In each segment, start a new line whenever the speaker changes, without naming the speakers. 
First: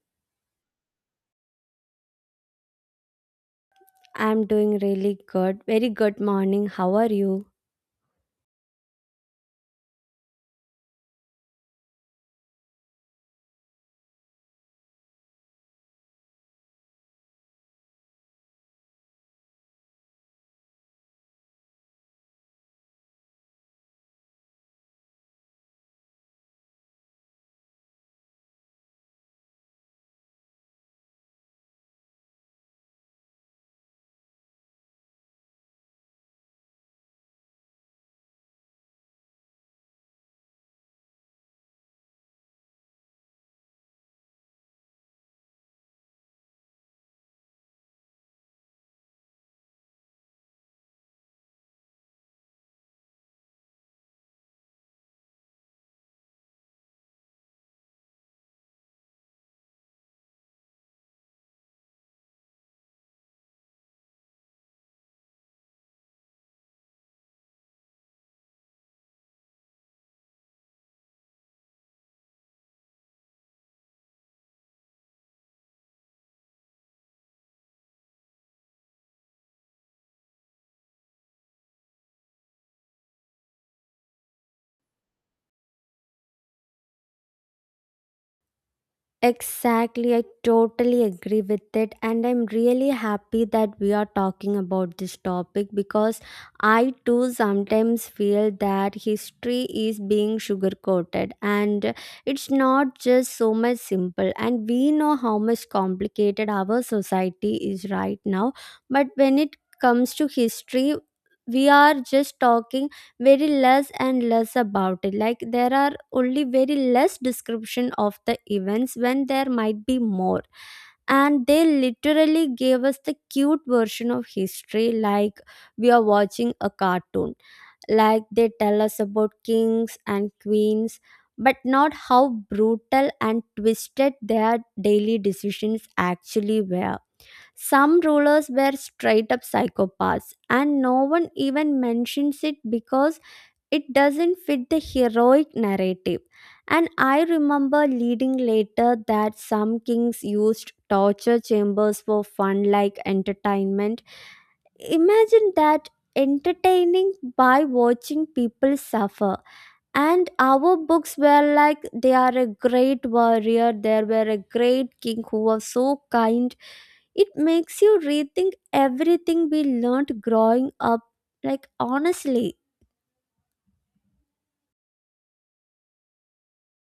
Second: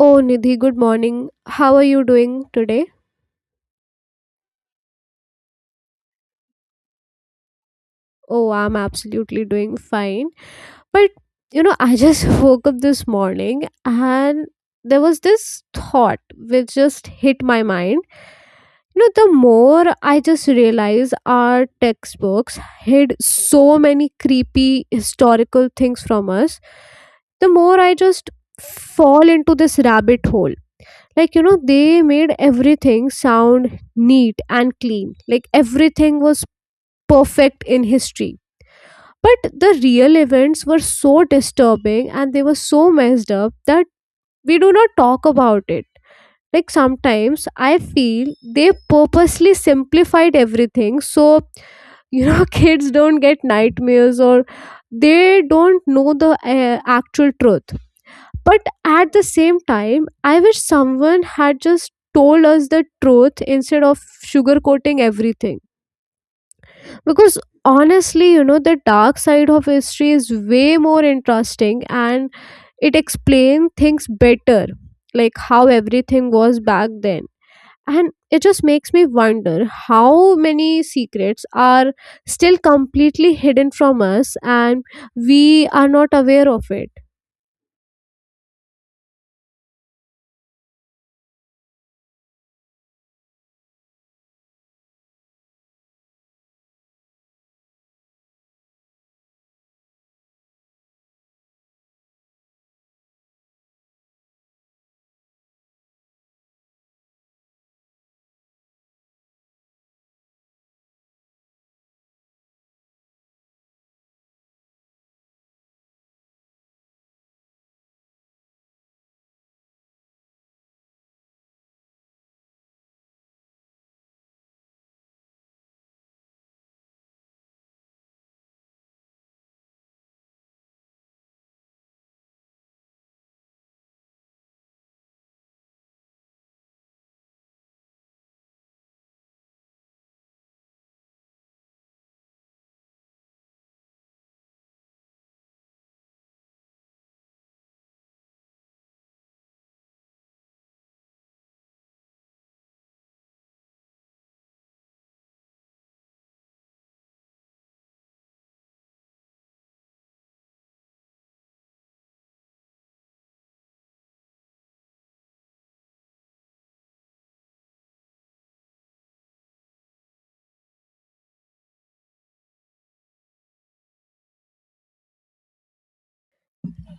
Oh, Nidhi, good morning. How are you doing today?
I'm doing really good. Very good morning. How are you?
Oh, I'm absolutely doing fine. But, I just woke up this morning, and there was this thought which just hit my mind. You know, the more I just realize our textbooks hid so many creepy historical things from us, the more I just fall into this rabbit hole. Like, they made everything sound neat and clean, like everything was perfect in history, but the real events were so disturbing and they were so messed up that we do not talk about it. Like, sometimes I feel they purposely simplified everything so, kids don't get nightmares, or they don't know the actual truth. But at the same time, I wish someone had just told us the truth instead of sugarcoating everything. Because honestly, the dark side of history is way more interesting, and it explains things better, like how everything was back then. And it just makes me wonder how many secrets are still completely hidden from us and we are not aware of it.
Exactly. I totally agree with it. And I'm really happy that we are talking about this topic because I too sometimes feel that history is being sugar coated, and it's not just so much simple. And we know how much complicated our society is right now. But when it comes to history, we are just talking very less and less about it. Like, there are only very less description of the events when there might be more, and they literally gave us the cute version of history, like we are watching a cartoon. Like, they tell us about kings and queens but not how brutal and twisted their daily decisions actually were. Some rulers were straight up psychopaths and no one even mentions it because it doesn't fit the heroic narrative. And I remember reading later that some kings used torture chambers for fun, like entertainment. Imagine that, entertaining by watching people suffer. And our books were like, they are a great warrior, there were a great king who was so kind. It makes you rethink everything we learned growing up, like, honestly.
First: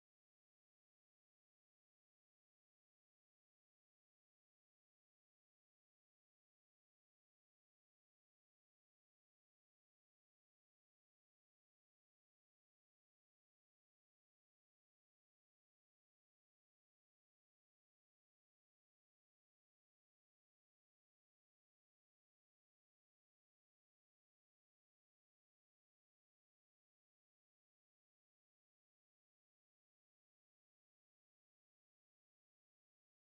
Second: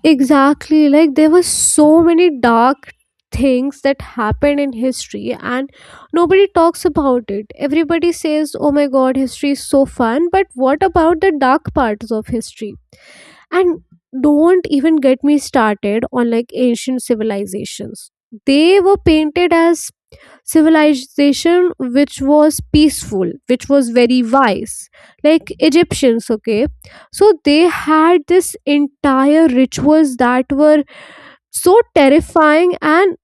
Exactly. Like, there were so many dark things that happened in history, and nobody talks about it. Everybody says, "Oh my god, history is so fun," but what about the dark parts of history? And don't even get me started on like ancient civilizations. They were painted as civilization which was peaceful, which was very wise, like Egyptians. Okay, so they had this entire rituals that were so terrifying, and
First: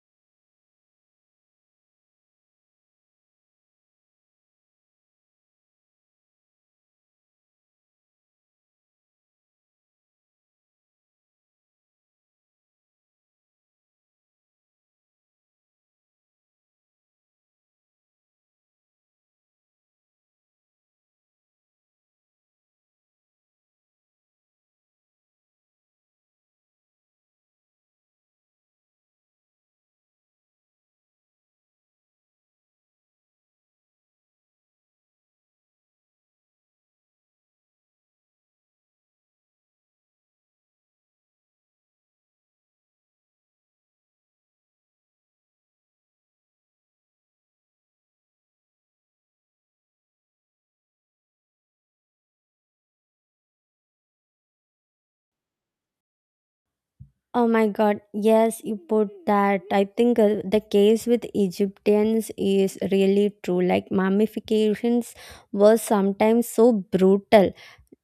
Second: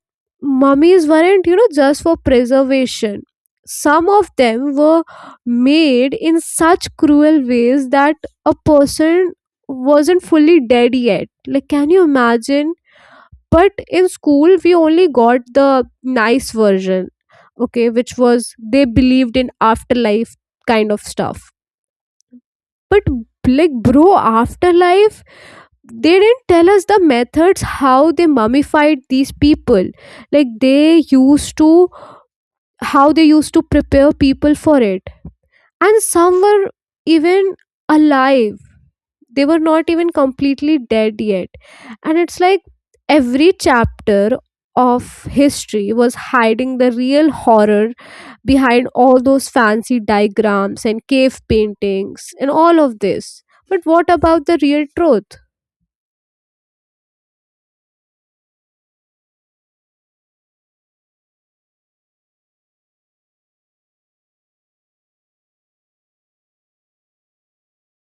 mummies weren't, just for preservation. Some of them were made in such cruel ways that a person wasn't fully dead yet. Like, can you imagine? But in school we only got the nice version, okay, which was they believed in afterlife kind of stuff. But, like, bro, afterlife. They didn't tell us the methods how they mummified these people, like they used to, how they used to prepare people for it. And some were even alive. They were not even completely dead yet. And it's like every chapter of history was hiding the real horror behind all those fancy diagrams and cave paintings and all of this. But what about the real truth?
Oh my God, yes, you put that. I think the case with Egyptians is really true. Like, mummifications were sometimes so brutal.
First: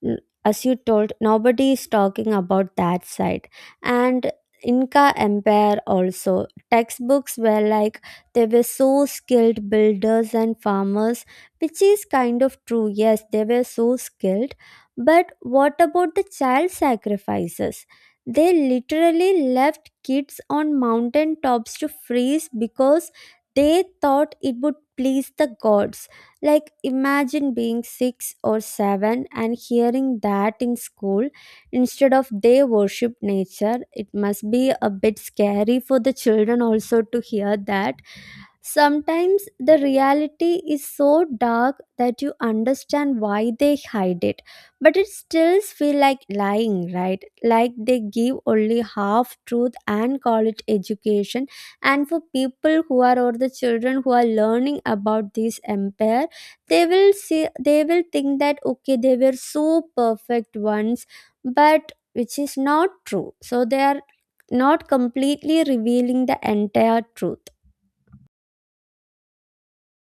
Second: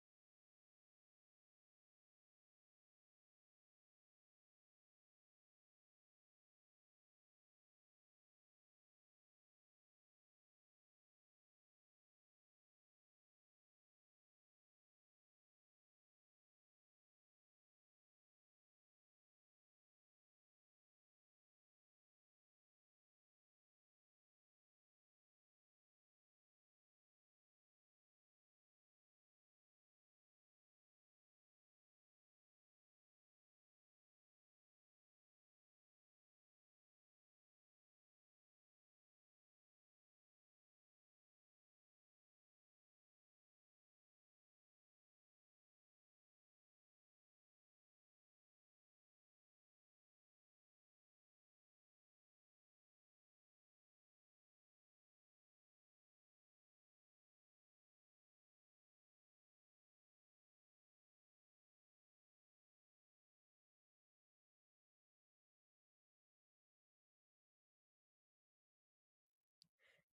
L- as you told, nobody is talking about that side. And Inca empire also, textbooks were like they were so skilled builders and farmers, which is kind of true. Yes, they were so skilled, but what about the child sacrifices? They literally left kids on mountain tops to freeze because they thought it would please the gods. Like, imagine being 6 or 7 and hearing that in school instead of they worship nature. It must be a bit scary for the children also to hear that. Sometimes the reality is so dark that you understand why they hide it, but it still feels like lying, right? Like they give only half truth and call it education. And for people who are, or the children who are learning about this empire, they will see, they will think that okay, they were so perfect once, but which is not true. So they are not completely revealing the entire truth.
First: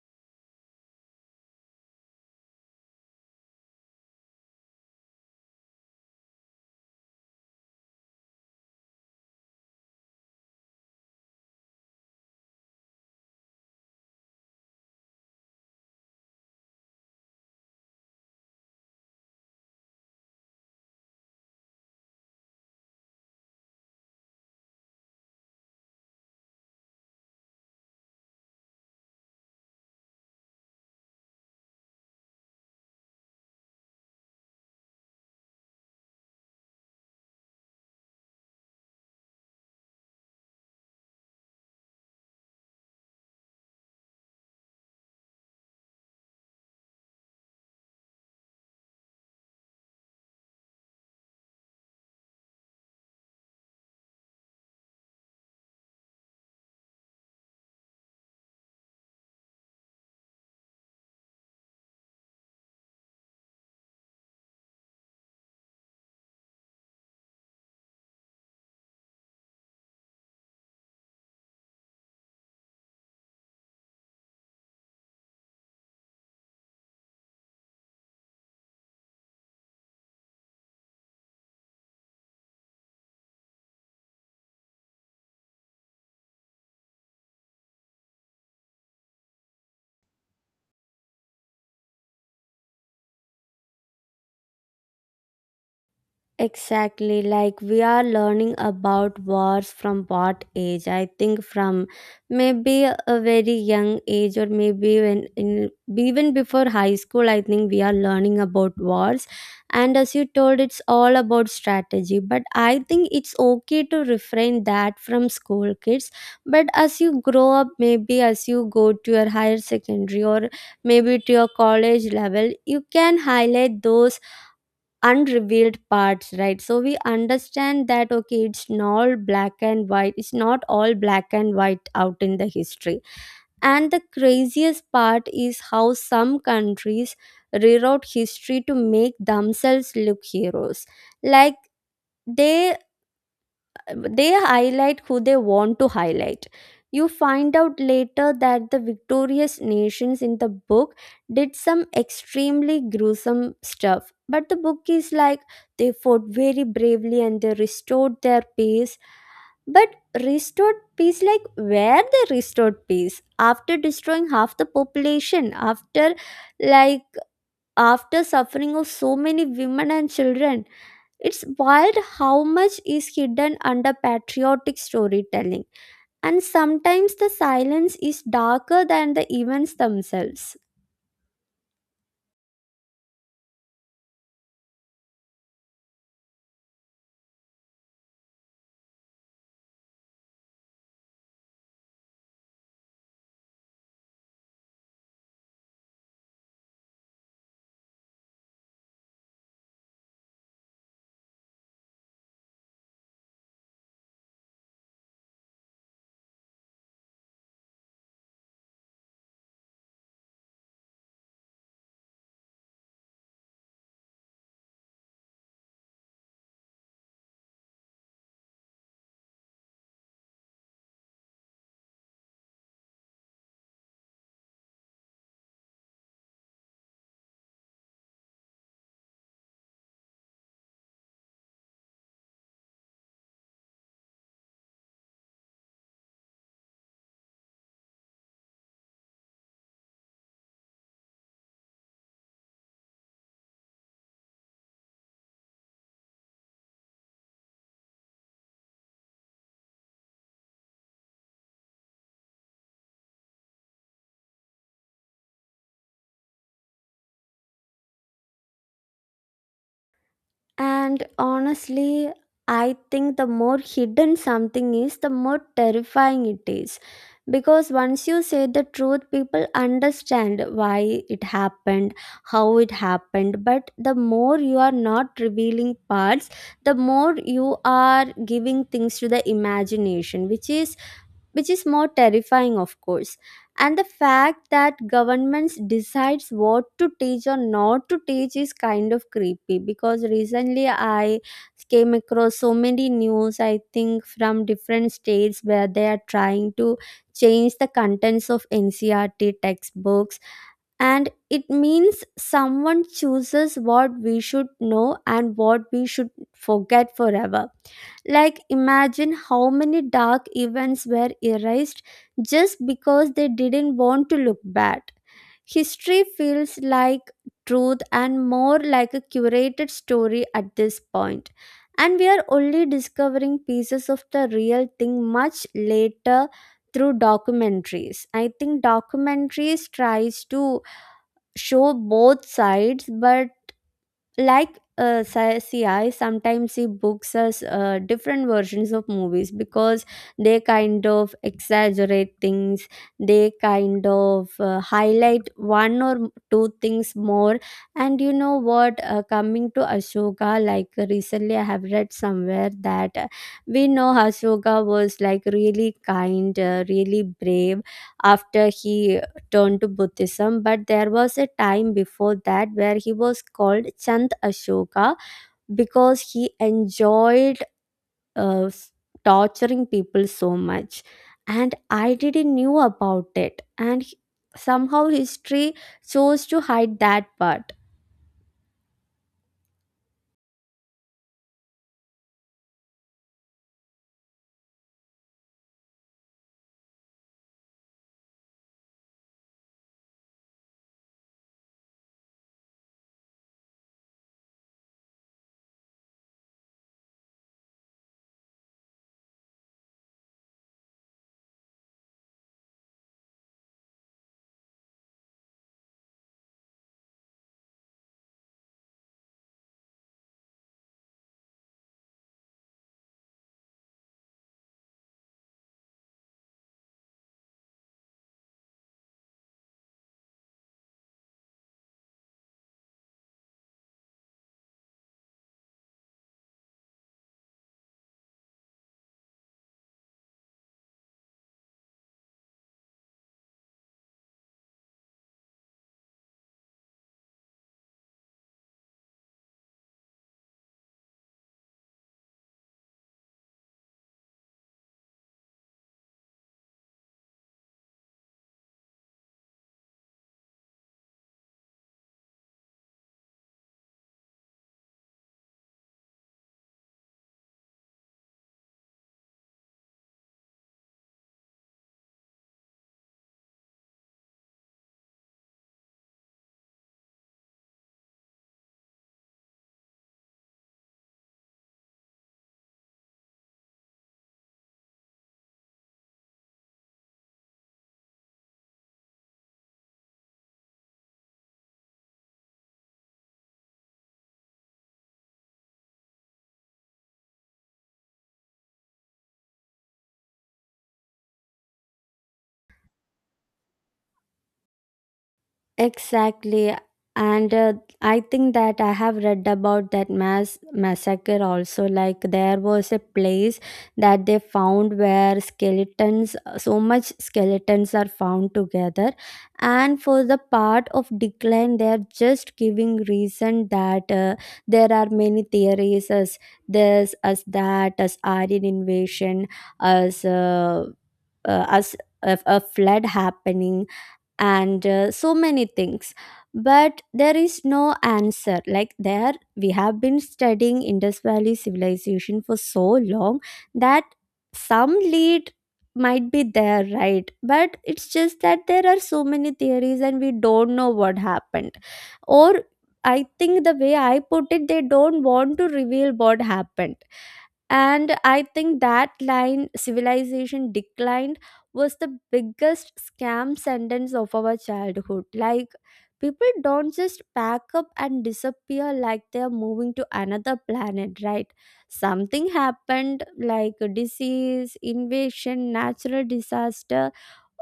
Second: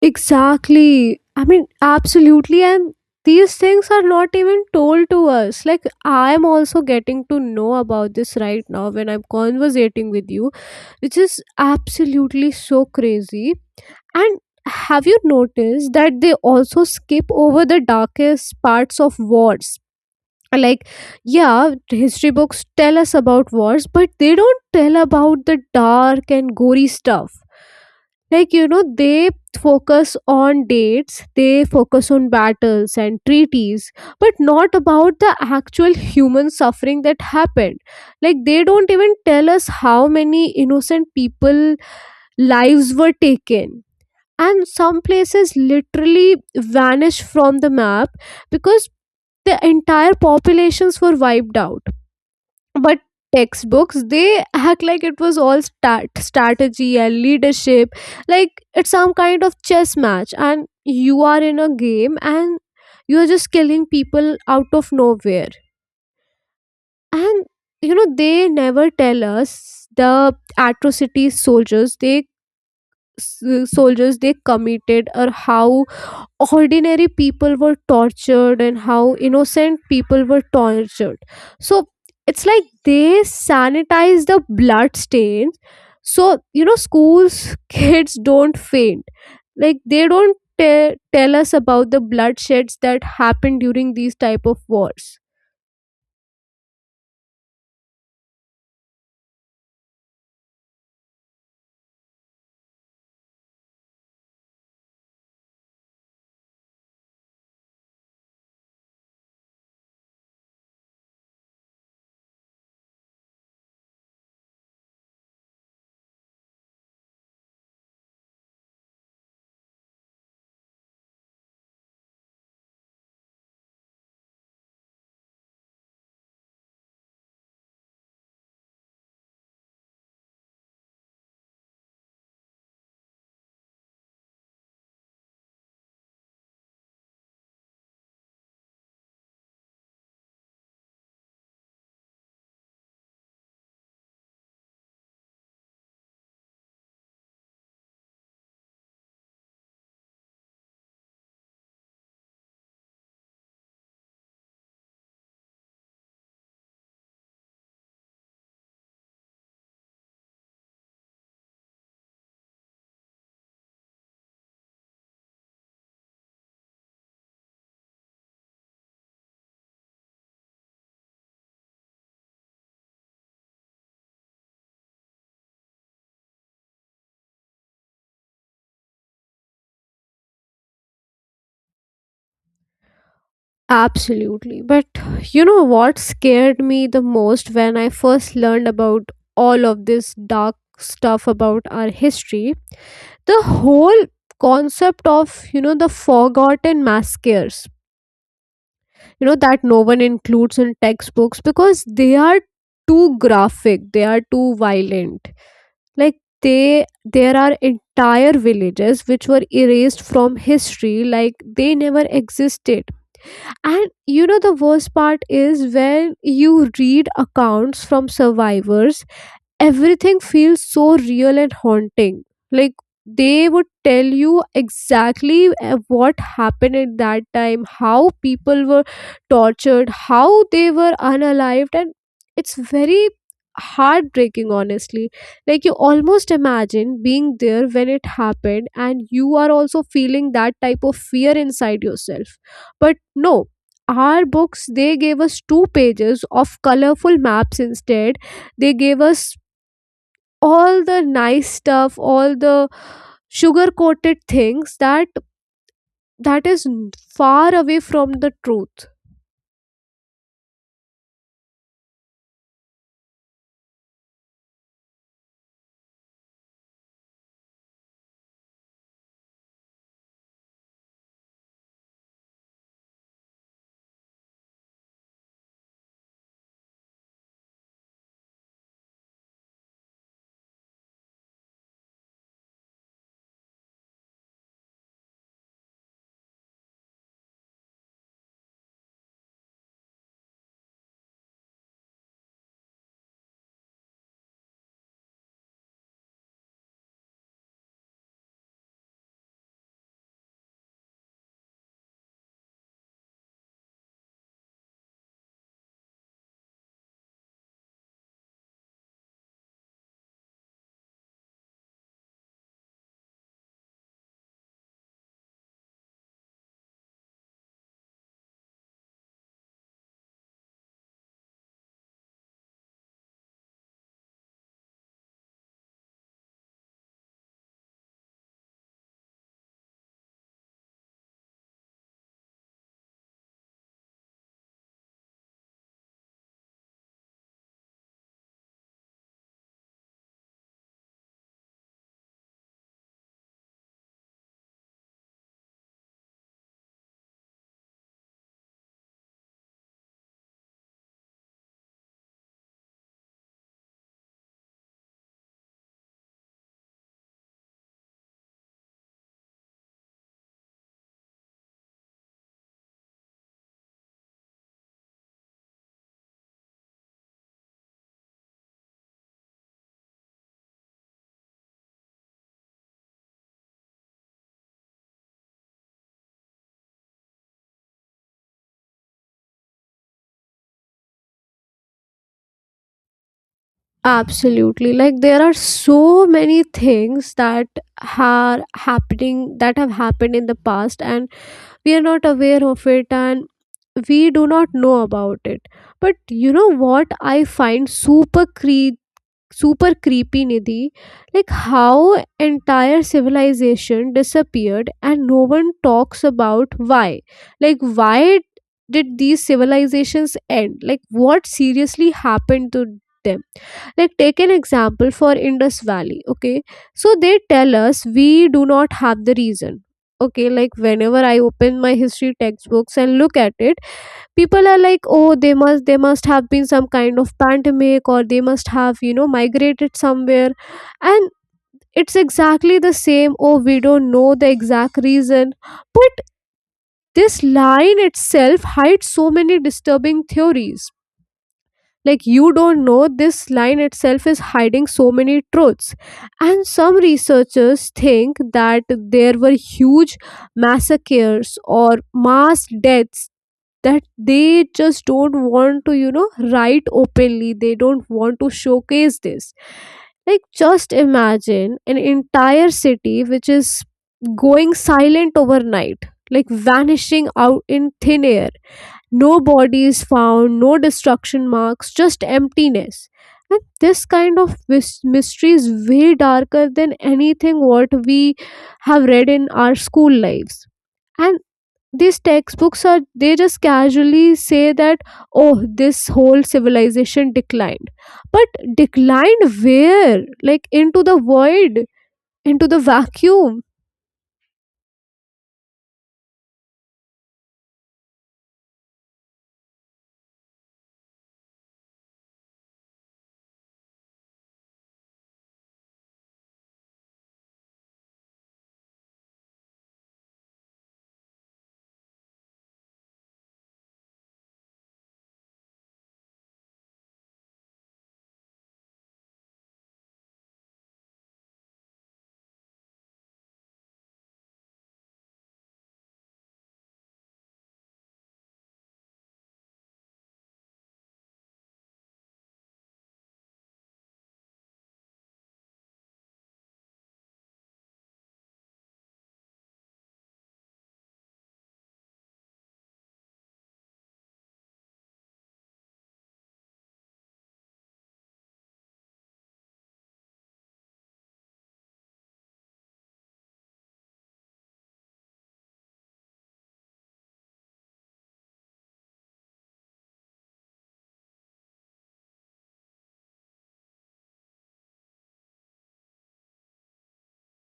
Exactly. I mean, absolutely. And these things are not even told to us. Like, I am also getting to know about this right now when I'm conversating with you, which is absolutely so crazy. And have you noticed that they also skip over the darkest parts of wars? Like, yeah, history books tell us about wars, but they don't tell about the dark and gory stuff. Like, they focus on dates, they focus on battles and treaties, but not about the actual human suffering that happened. Like, they don't even tell us how many innocent people lives were taken, and some places literally vanished from the map because the entire populations were wiped out. But textbooks, they act like it was all strategy and leadership, like it's some kind of chess match and you are in a game and you are just killing people out of nowhere. And they never tell us the atrocities soldiers they soldiers they committed, or how ordinary people were tortured and how innocent people were tortured. So it's like they sanitize the blood stains so schools kids don't faint. Like, they don't tell us about the bloodsheds that happened during these type of wars.
Exactly, like we are learning about wars from what age? I think from maybe a very young age, or maybe when in even before high school, I think we are learning about wars. And as you told, it's all about strategy, but I think it's okay to refrain that from school kids. But as you grow up, maybe as you go to your higher secondary or maybe to your college level, you can highlight those unrevealed parts, right? So we understand that okay, it's not black and white, it's not all black and white out in the history. And the craziest part is how some countries rewrote history to make themselves look heroes. Like, they they highlight who they want to highlight. You find out later that the victorious nations in the book did some extremely gruesome stuff. But the book is like, they fought very bravely and they restored their peace. But restored peace, like where they restored peace? After destroying half the population, after like after suffering of so many women and children, it's wild how much is hidden under patriotic storytelling, and sometimes the silence is darker than the events themselves.
Absolutely. But what scared me the most when I first learned about all of this dark stuff about our history, the whole concept of, the forgotten maskers, that no one includes in textbooks because they are too graphic, they are too violent. Like, they, there are entire villages which were erased from history, like they never existed. And the worst part is when you read accounts from survivors, everything feels so real and haunting. Like, they would tell you exactly what happened at that time, how people were tortured, how they were unalived, and it's very heartbreaking, honestly. Like, you almost imagine being there when it happened, and you are also feeling that type of fear inside yourself. But no. Our books, they gave us two pages of colorful maps instead. They gave us all the nice stuff, all the sugar coated things that, that is n- far away from the truth.
And honestly, I think the more hidden something is, the more terrifying it is. Because once you say the truth, people understand why it happened, how it happened. But the more you are not revealing parts, the more you are giving things to the imagination, which is more terrifying, of course. And the fact that governments decides what to teach or not to teach is kind of creepy because recently I came across so many news, I think from different states, where they are trying to change the contents of NCRT textbooks. And it means someone chooses what we should know and what we should forget forever. Like, imagine how many dark events were erased just because they didn't want to look bad. History feels like truth and more like a curated story at this point. And we are only discovering pieces of the real thing much later through documentaries. I think documentaries tries to show both sides, but like, sci- ci sometimes see books as different versions of movies because they kind of exaggerate things, they kind of highlight one or two things more. And you know what, coming to Ashoka, like recently I have read somewhere that we know Ashoka was like really kind, really brave after he turned to Buddhism. But there was a time before that where he was called Chand Ashoka because he enjoyed uh, s- torturing people so much. And I didn't knew about it, and somehow history chose to hide that part.
Absolutely. Like, there are so many things that are happening that have happened in the past and we are not aware of it and we do not know about it. But what I find super creepy, Nidhi. Like, how entire civilization disappeared and no one talks about why. Like, why did these civilizations end? Like, what seriously happened to them? Like, take an example for Indus Valley. Okay, so they tell us we do not have the reason. Okay, like whenever I open my history textbooks and look at it, people are like, oh, they must, they must have been some kind of pandemic, or they must have, migrated somewhere. And it's exactly the same, oh, we don't know the exact reason. But this line itself hides so many disturbing theories. Like, you don't know, this line itself is hiding so many truths. And some researchers think that there were huge massacres or mass deaths that they just don't want to, write openly. They don't want to showcase this. Like, just imagine an entire city which is going silent overnight, like vanishing out in thin air. No bodies found, no destruction marks, just emptiness. And this kind of mystery is way darker than anything what we have read in our school lives. And these textbooks are, they just casually say that, oh, this whole civilization declined. But declined where? Like into the void, into the vacuum.
Exactly. And I think that I have read about that mass massacre also. Like, there was a place that they found where skeletons, so much skeletons are found together. And for the part of decline, they are just giving reason that there are many theories as this, as that, as Aryan invasion, as, uh, as a flood happening, and so many things. But there is no answer. Like, there we have been studying Indus Valley civilization for so long that some lead might be there, right? But it's just that there are so many theories and we don't know what happened. Or I think the way I put it, they don't want to reveal what happened. And I think that line civilization declined was the biggest scam sentence of our childhood. Like, people don't just pack up and disappear like they are moving to another planet, right? Something happened, like a disease invasion, natural disaster,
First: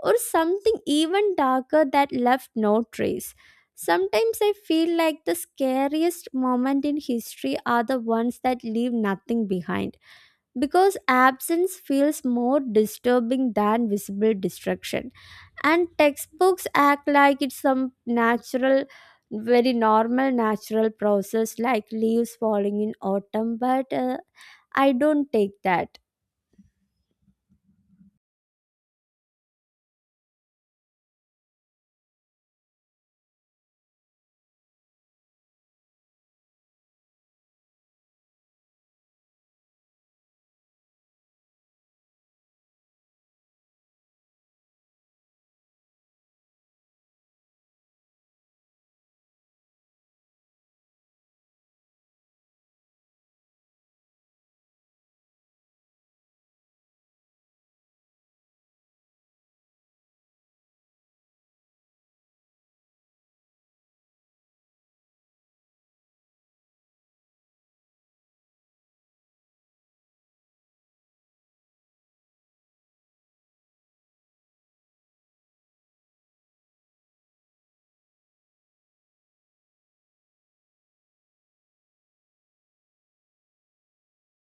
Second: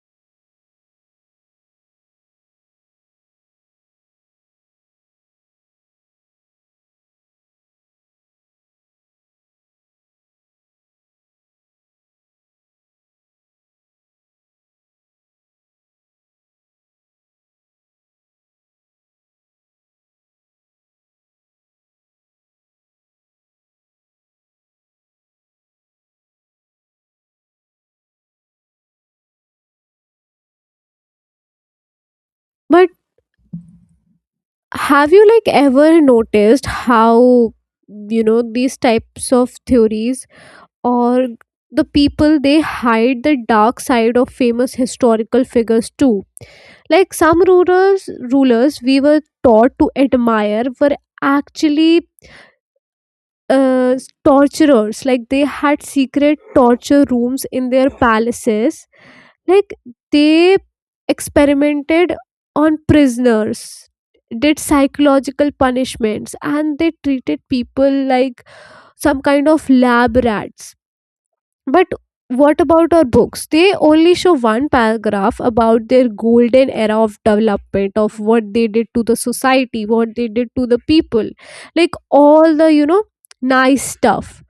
or something even darker that left no trace. Sometimes I feel like the scariest moment in history are the ones that leave nothing behind because absence feels more disturbing than visible destruction. And textbooks act like it's some natural, very normal natural process, like leaves falling in autumn. But I don't take that.
But have you, like, ever noticed how, these types of theories, or the people, they hide the dark side of famous historical figures too? Like, some rulers, rulers we were taught to admire were actually, uh, torturers. Like, they had secret torture rooms in their palaces. Like, they experimented on prisoners, did psychological punishments, and they treated people like some kind of lab rats. But what about our books? They only show one paragraph about their golden era of development, of what they did to the society, what they did to the people. Like, all the, nice stuff.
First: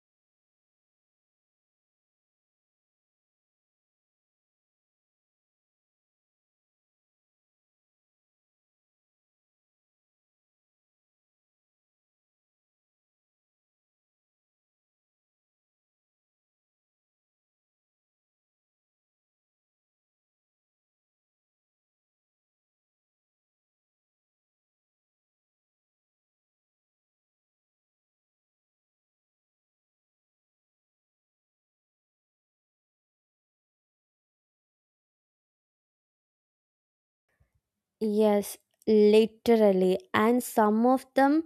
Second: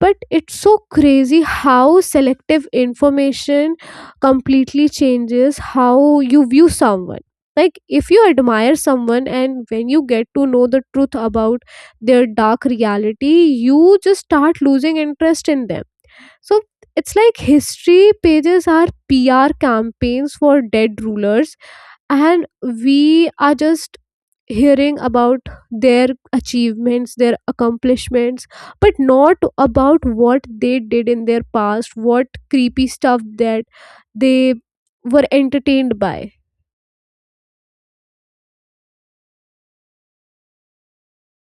But it's so crazy how selective information completely changes how you view someone. Like, if you admire someone and when you get to know the truth about their dark reality, you just start losing interest in them. So it's like history pages are PR campaigns for dead rulers, and we are just hearing about their achievements, their accomplishments, but not about what they did in their past, what creepy stuff that they were entertained by.
Yes, literally. And some of them,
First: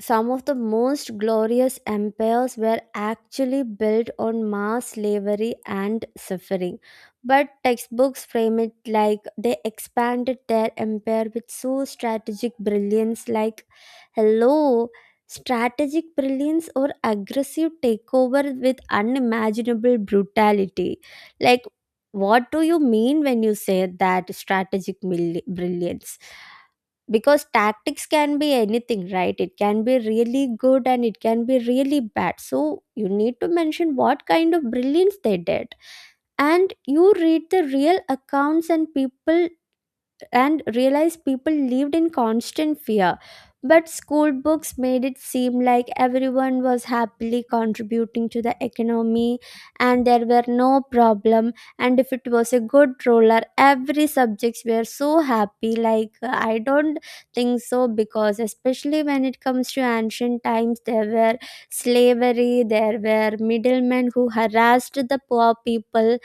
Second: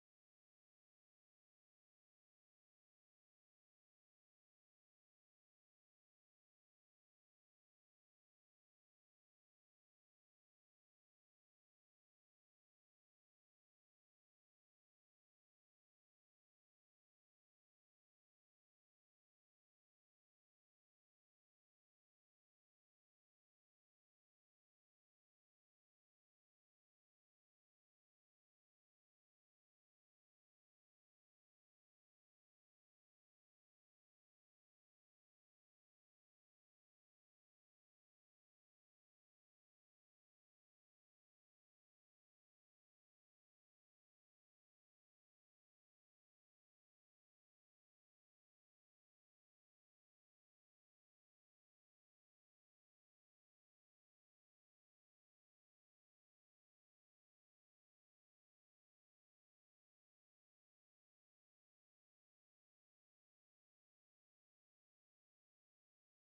some of the most glorious empires were actually built on mass slavery and suffering. But textbooks frame it like they expanded their empire with so strategic brilliance. Like, hello, strategic brilliance or aggressive takeover with unimaginable brutality. Like, what do you mean when you say that strategic brilliance? Because tactics can be anything, right? It can be really good and it can be really bad, so you need to mention what kind of brilliance they did. And you read the real accounts and people and realized people lived in constant fear. But school books made it seem like everyone was happily contributing to the economy and there were no problem. And if it was a good roller, every subjects were so happy. Like, I don't think so, because especially when it comes to ancient times, there were slavery, there were middlemen who harassed the poor people.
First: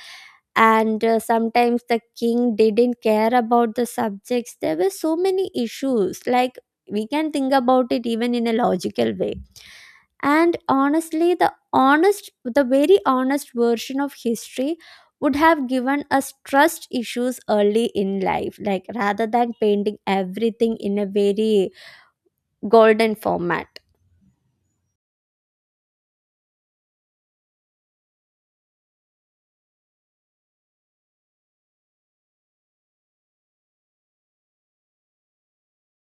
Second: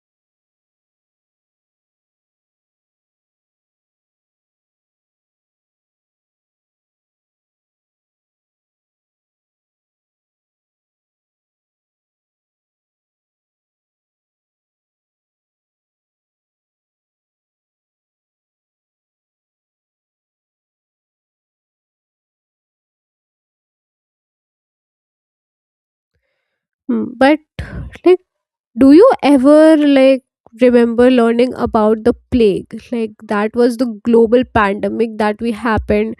And sometimes the king didn't care about the subjects. There were so many issues, like we can think about it even in a logical way. And honestly, the very honest version of history would have given us trust issues early in life, like rather than painting everything in a very golden format.
Hmm. But, like, do you ever, like, remember learning about the plague? Like, that was the global pandemic that we happened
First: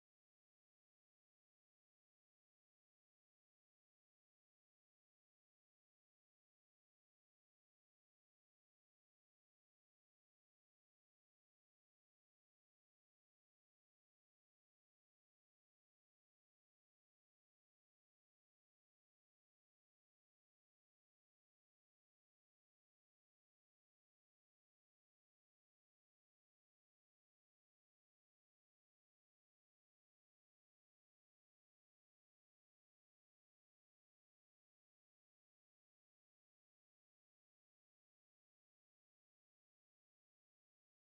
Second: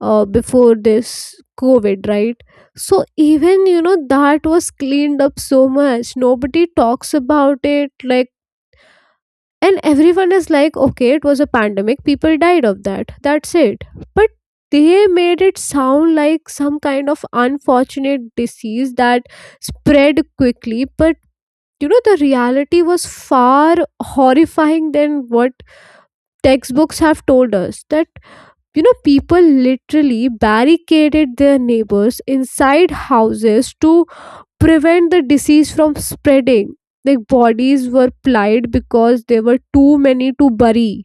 before this COVID, right? So even that was cleaned up so much. Nobody talks about it. Like, and everyone is like, okay, it was a pandemic, people died of that, that's it. But they made it sound like some kind of unfortunate disease that spread quickly, but the reality was far horrifying than what textbooks have told us. That, people literally barricaded their neighbors inside houses to prevent the disease from spreading. Like, bodies were plied because there were too many to bury,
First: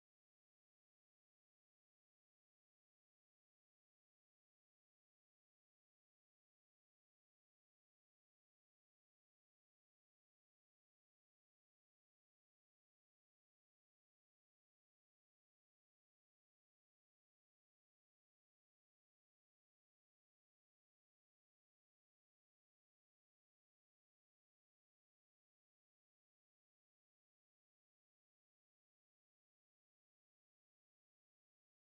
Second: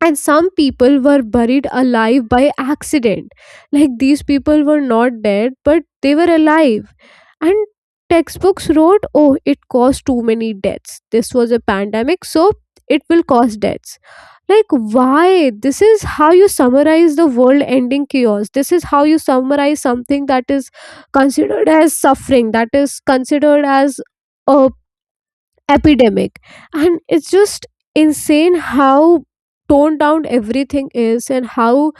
and some people were buried alive by accident. Like, these people were not dead, but they were alive. And textbooks wrote, oh, it caused too many deaths, this was a pandemic, so it will cause deaths. Like, why? This is how you summarize the world ending chaos? This is how you summarize something that is considered as suffering, that is considered as a epidemic? And it's just insane how toned down everything is and how,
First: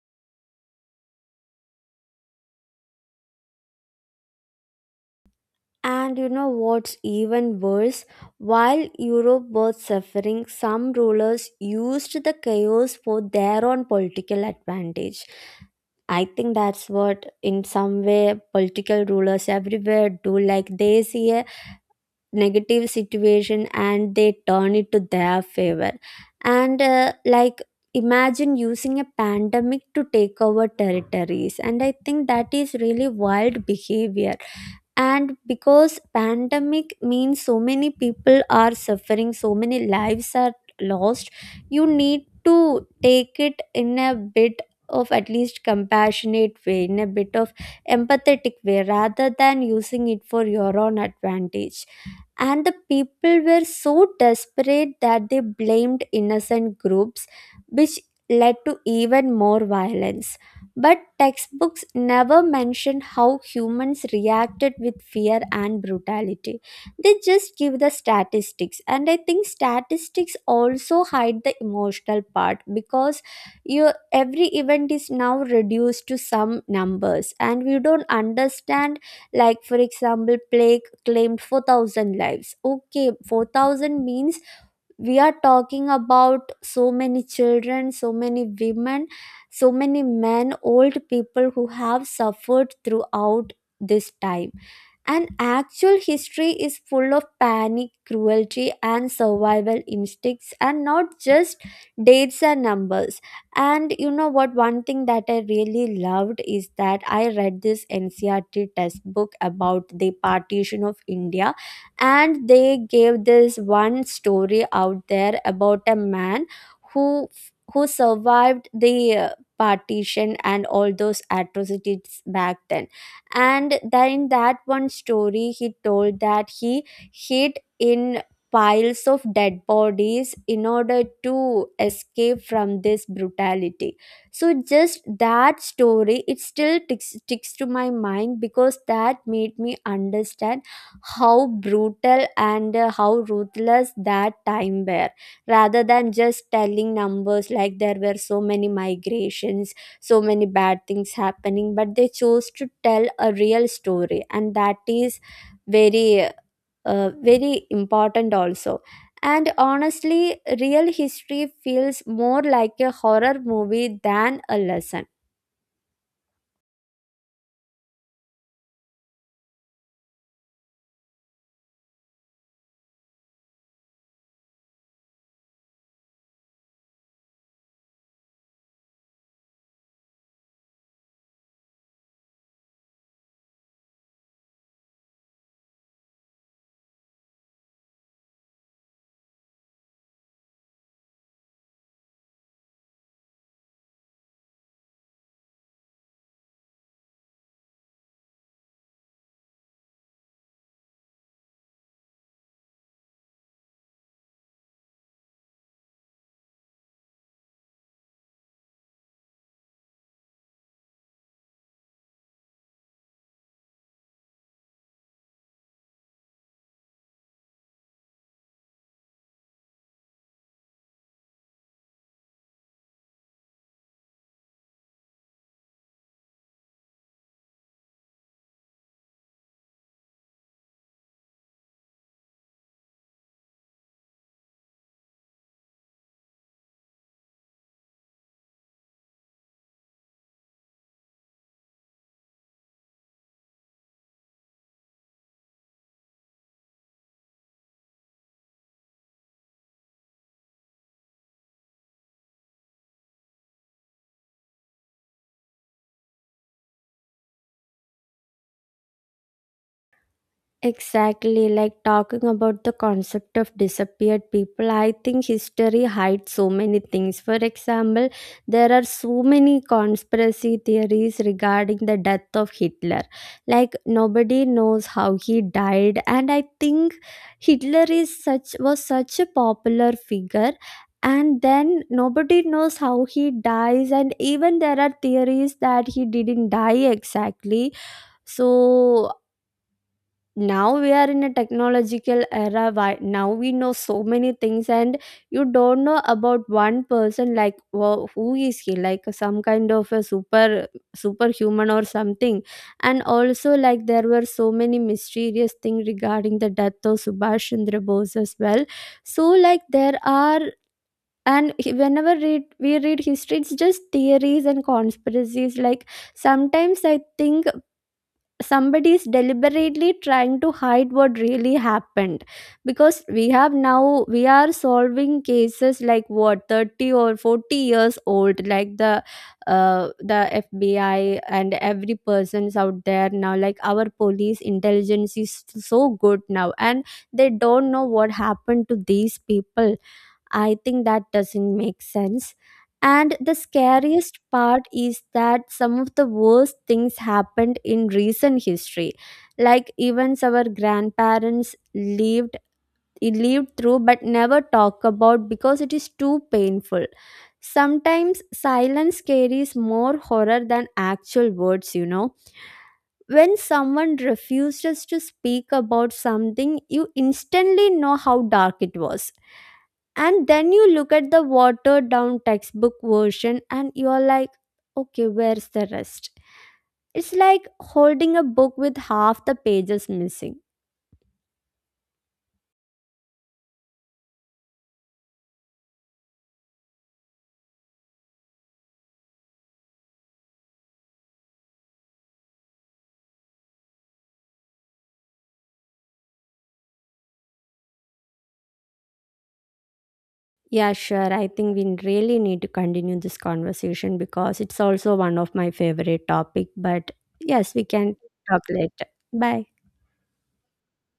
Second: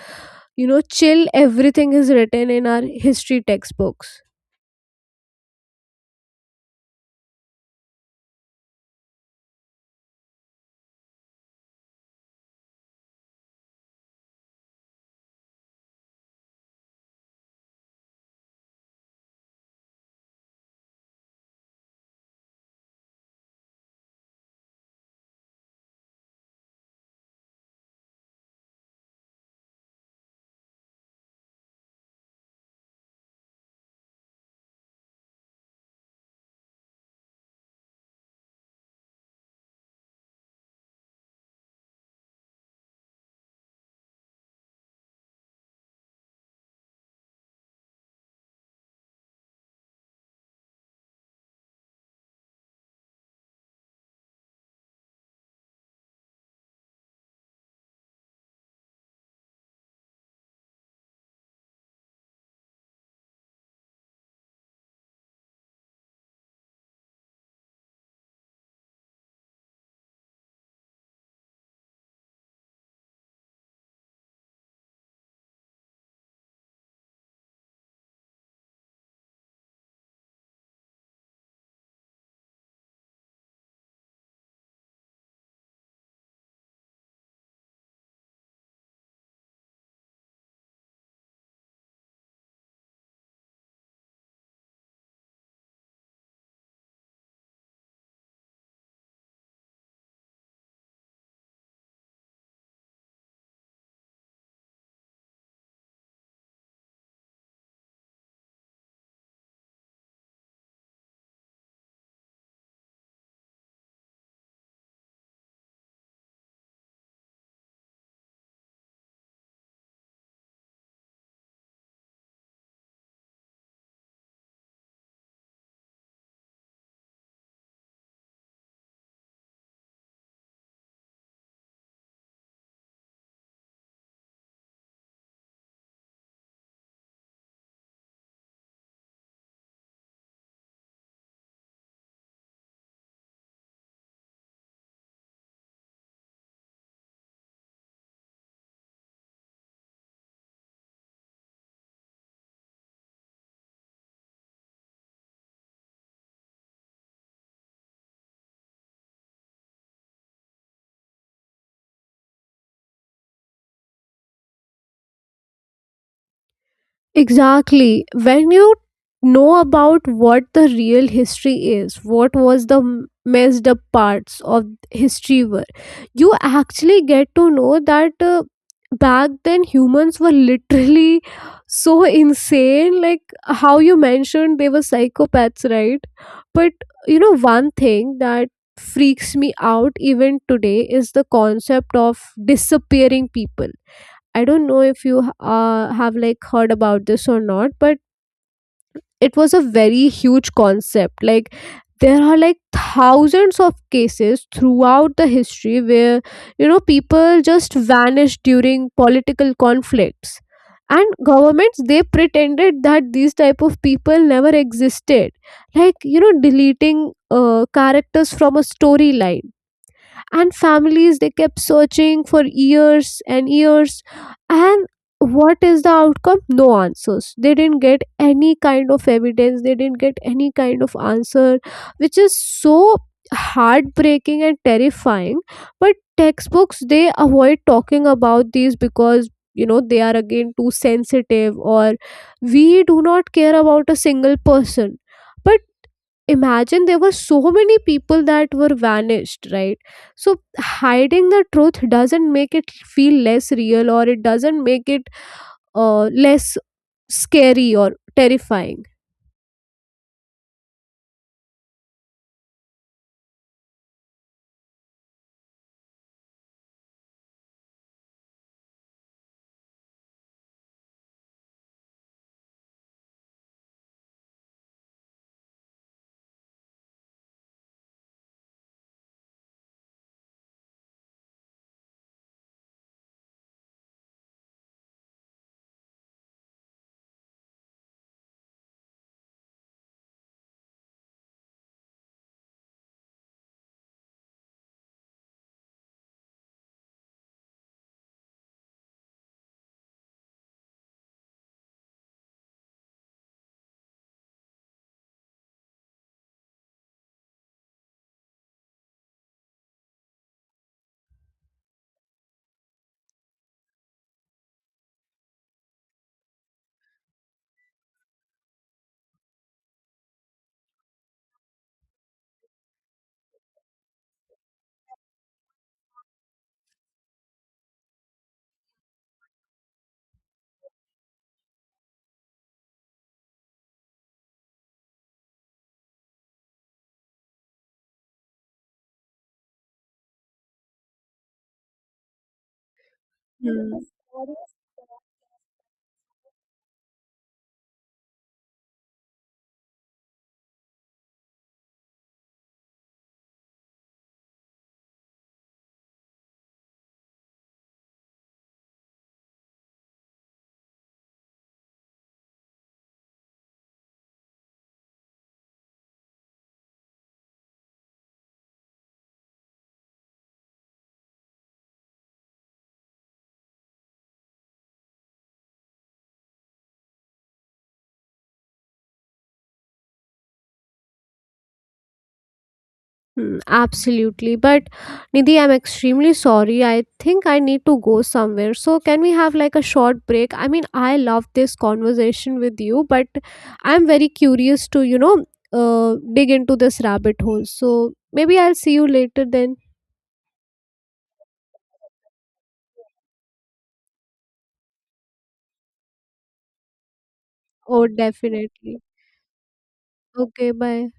chill everything is written in our history textbooks.
And you know what's even worse? While Europe was suffering, some rulers used the chaos for their own political advantage. I think that's what, in some way, political rulers everywhere do. Like, they see a negative situation and they turn it to their favor. And like, imagine using a pandemic to take over territories, and I think that is really wild behavior. And because pandemic means so many people are suffering, so many lives are lost, you need to take it in a bit of at least compassionate way, in a bit of empathetic way, rather than using it for your own advantage. And the people were so desperate that they blamed innocent groups, which led to even more violence. But textbooks never mention how humans reacted with fear and brutality. They just give the statistics, and I think statistics also hide the emotional part because you, every event is now reduced to some numbers, and we don't understand. Like, for example, plague claimed 4,000 lives. Okay, 4,000 means we are talking about so many children, so many women, so many men, old people who have suffered throughout this time. And actual history is full of panic, cruelty, and survival instincts, and not just dates and numbers. And you know what? One thing that I really loved is that I read this NCRT textbook about the partition of India, and they gave this one story out there about a man who who survived the partition and all those atrocities back then. And then in that one story he told that he hid in piles of dead bodies in order to escape from this brutality. So just that story, it still ticks to my mind, because that made me understand how brutal and how ruthless that time were, rather than just telling numbers like there were so many migrations, so many bad things happening. But they chose to tell a real story, and that is very, very important also. And honestly real history feels more like a horror movie than a lesson.
Exactly. When you know about what the real history is, what was the messed up parts of history were, you actually get to know that back then humans were literally so insane. Like, how you mentioned, they were psychopaths, right? But, one thing that freaks me out even today is the concept of disappearing people. I don't know if you have, like, heard about this or not, but it was a very huge concept. Like, there are like thousands of cases throughout the history where people just vanished during political conflicts, and governments they pretended that these type of people never existed, like, deleting characters from a storyline. And families, they kept searching for years and years. And what is the outcome? No answers. They didn't get any kind of evidence, they didn't get any kind of answer, which is so heartbreaking and terrifying. But textbooks, they avoid talking about these because they are again too sensitive, or we do not care about a single person. But imagine there were so many people that were vanished, right? So hiding the truth doesn't make it feel less real, or it doesn't make it less scary or terrifying.
Exactly, like talking about the concept of disappeared people. I think history hides so many things. For example, there are so many conspiracy theories regarding the death of Hitler. Like, nobody knows how he died, and I think Hitler is such was such a popular figure. And then nobody knows how he dies, and even there are theories that he didn't die exactly. So now we are in a technological era, why now we know so many things and you don't know about one person, like who is he, like some kind of a superhuman or something. And also like there were so many mysterious things regarding the death of Subhash Chandra Bose as well. So like there are, and whenever read, we read history, it's just theories and conspiracies. Like, sometimes I think somebody is deliberately trying to hide what really happened. Because we have, now we are solving cases like what, 30 or 40 years old, like the the FBI and every person's out there now, like our police intelligence is so good now, and they don't know what happened to these people. I think that doesn't make sense. And the
Hmm.
scariest part is that some of the worst things happened in recent history. Like events our grandparents lived through but never talk about because it is too painful. Sometimes silence carries more horror than actual words, you know. When someone refuses to speak about something, you instantly know how dark it was. And then you look at the watered down textbook version and you're like okay, where's the rest? It's like holding a book with half the pages missing.
Hmm. Absolutely. But Nidhi, I'm extremely sorry. I think I need to go somewhere. So, can we have like a short break? I mean, I love this conversation with you, but I'm very curious to, dig into this rabbit hole. So, maybe I'll see you later then.
Yeah, sure, I think we really need to continue this conversation because it's also one of my favorite topic. But yes, we
Oh,
can talk
definitely.
later. Bye.
Okay, bye.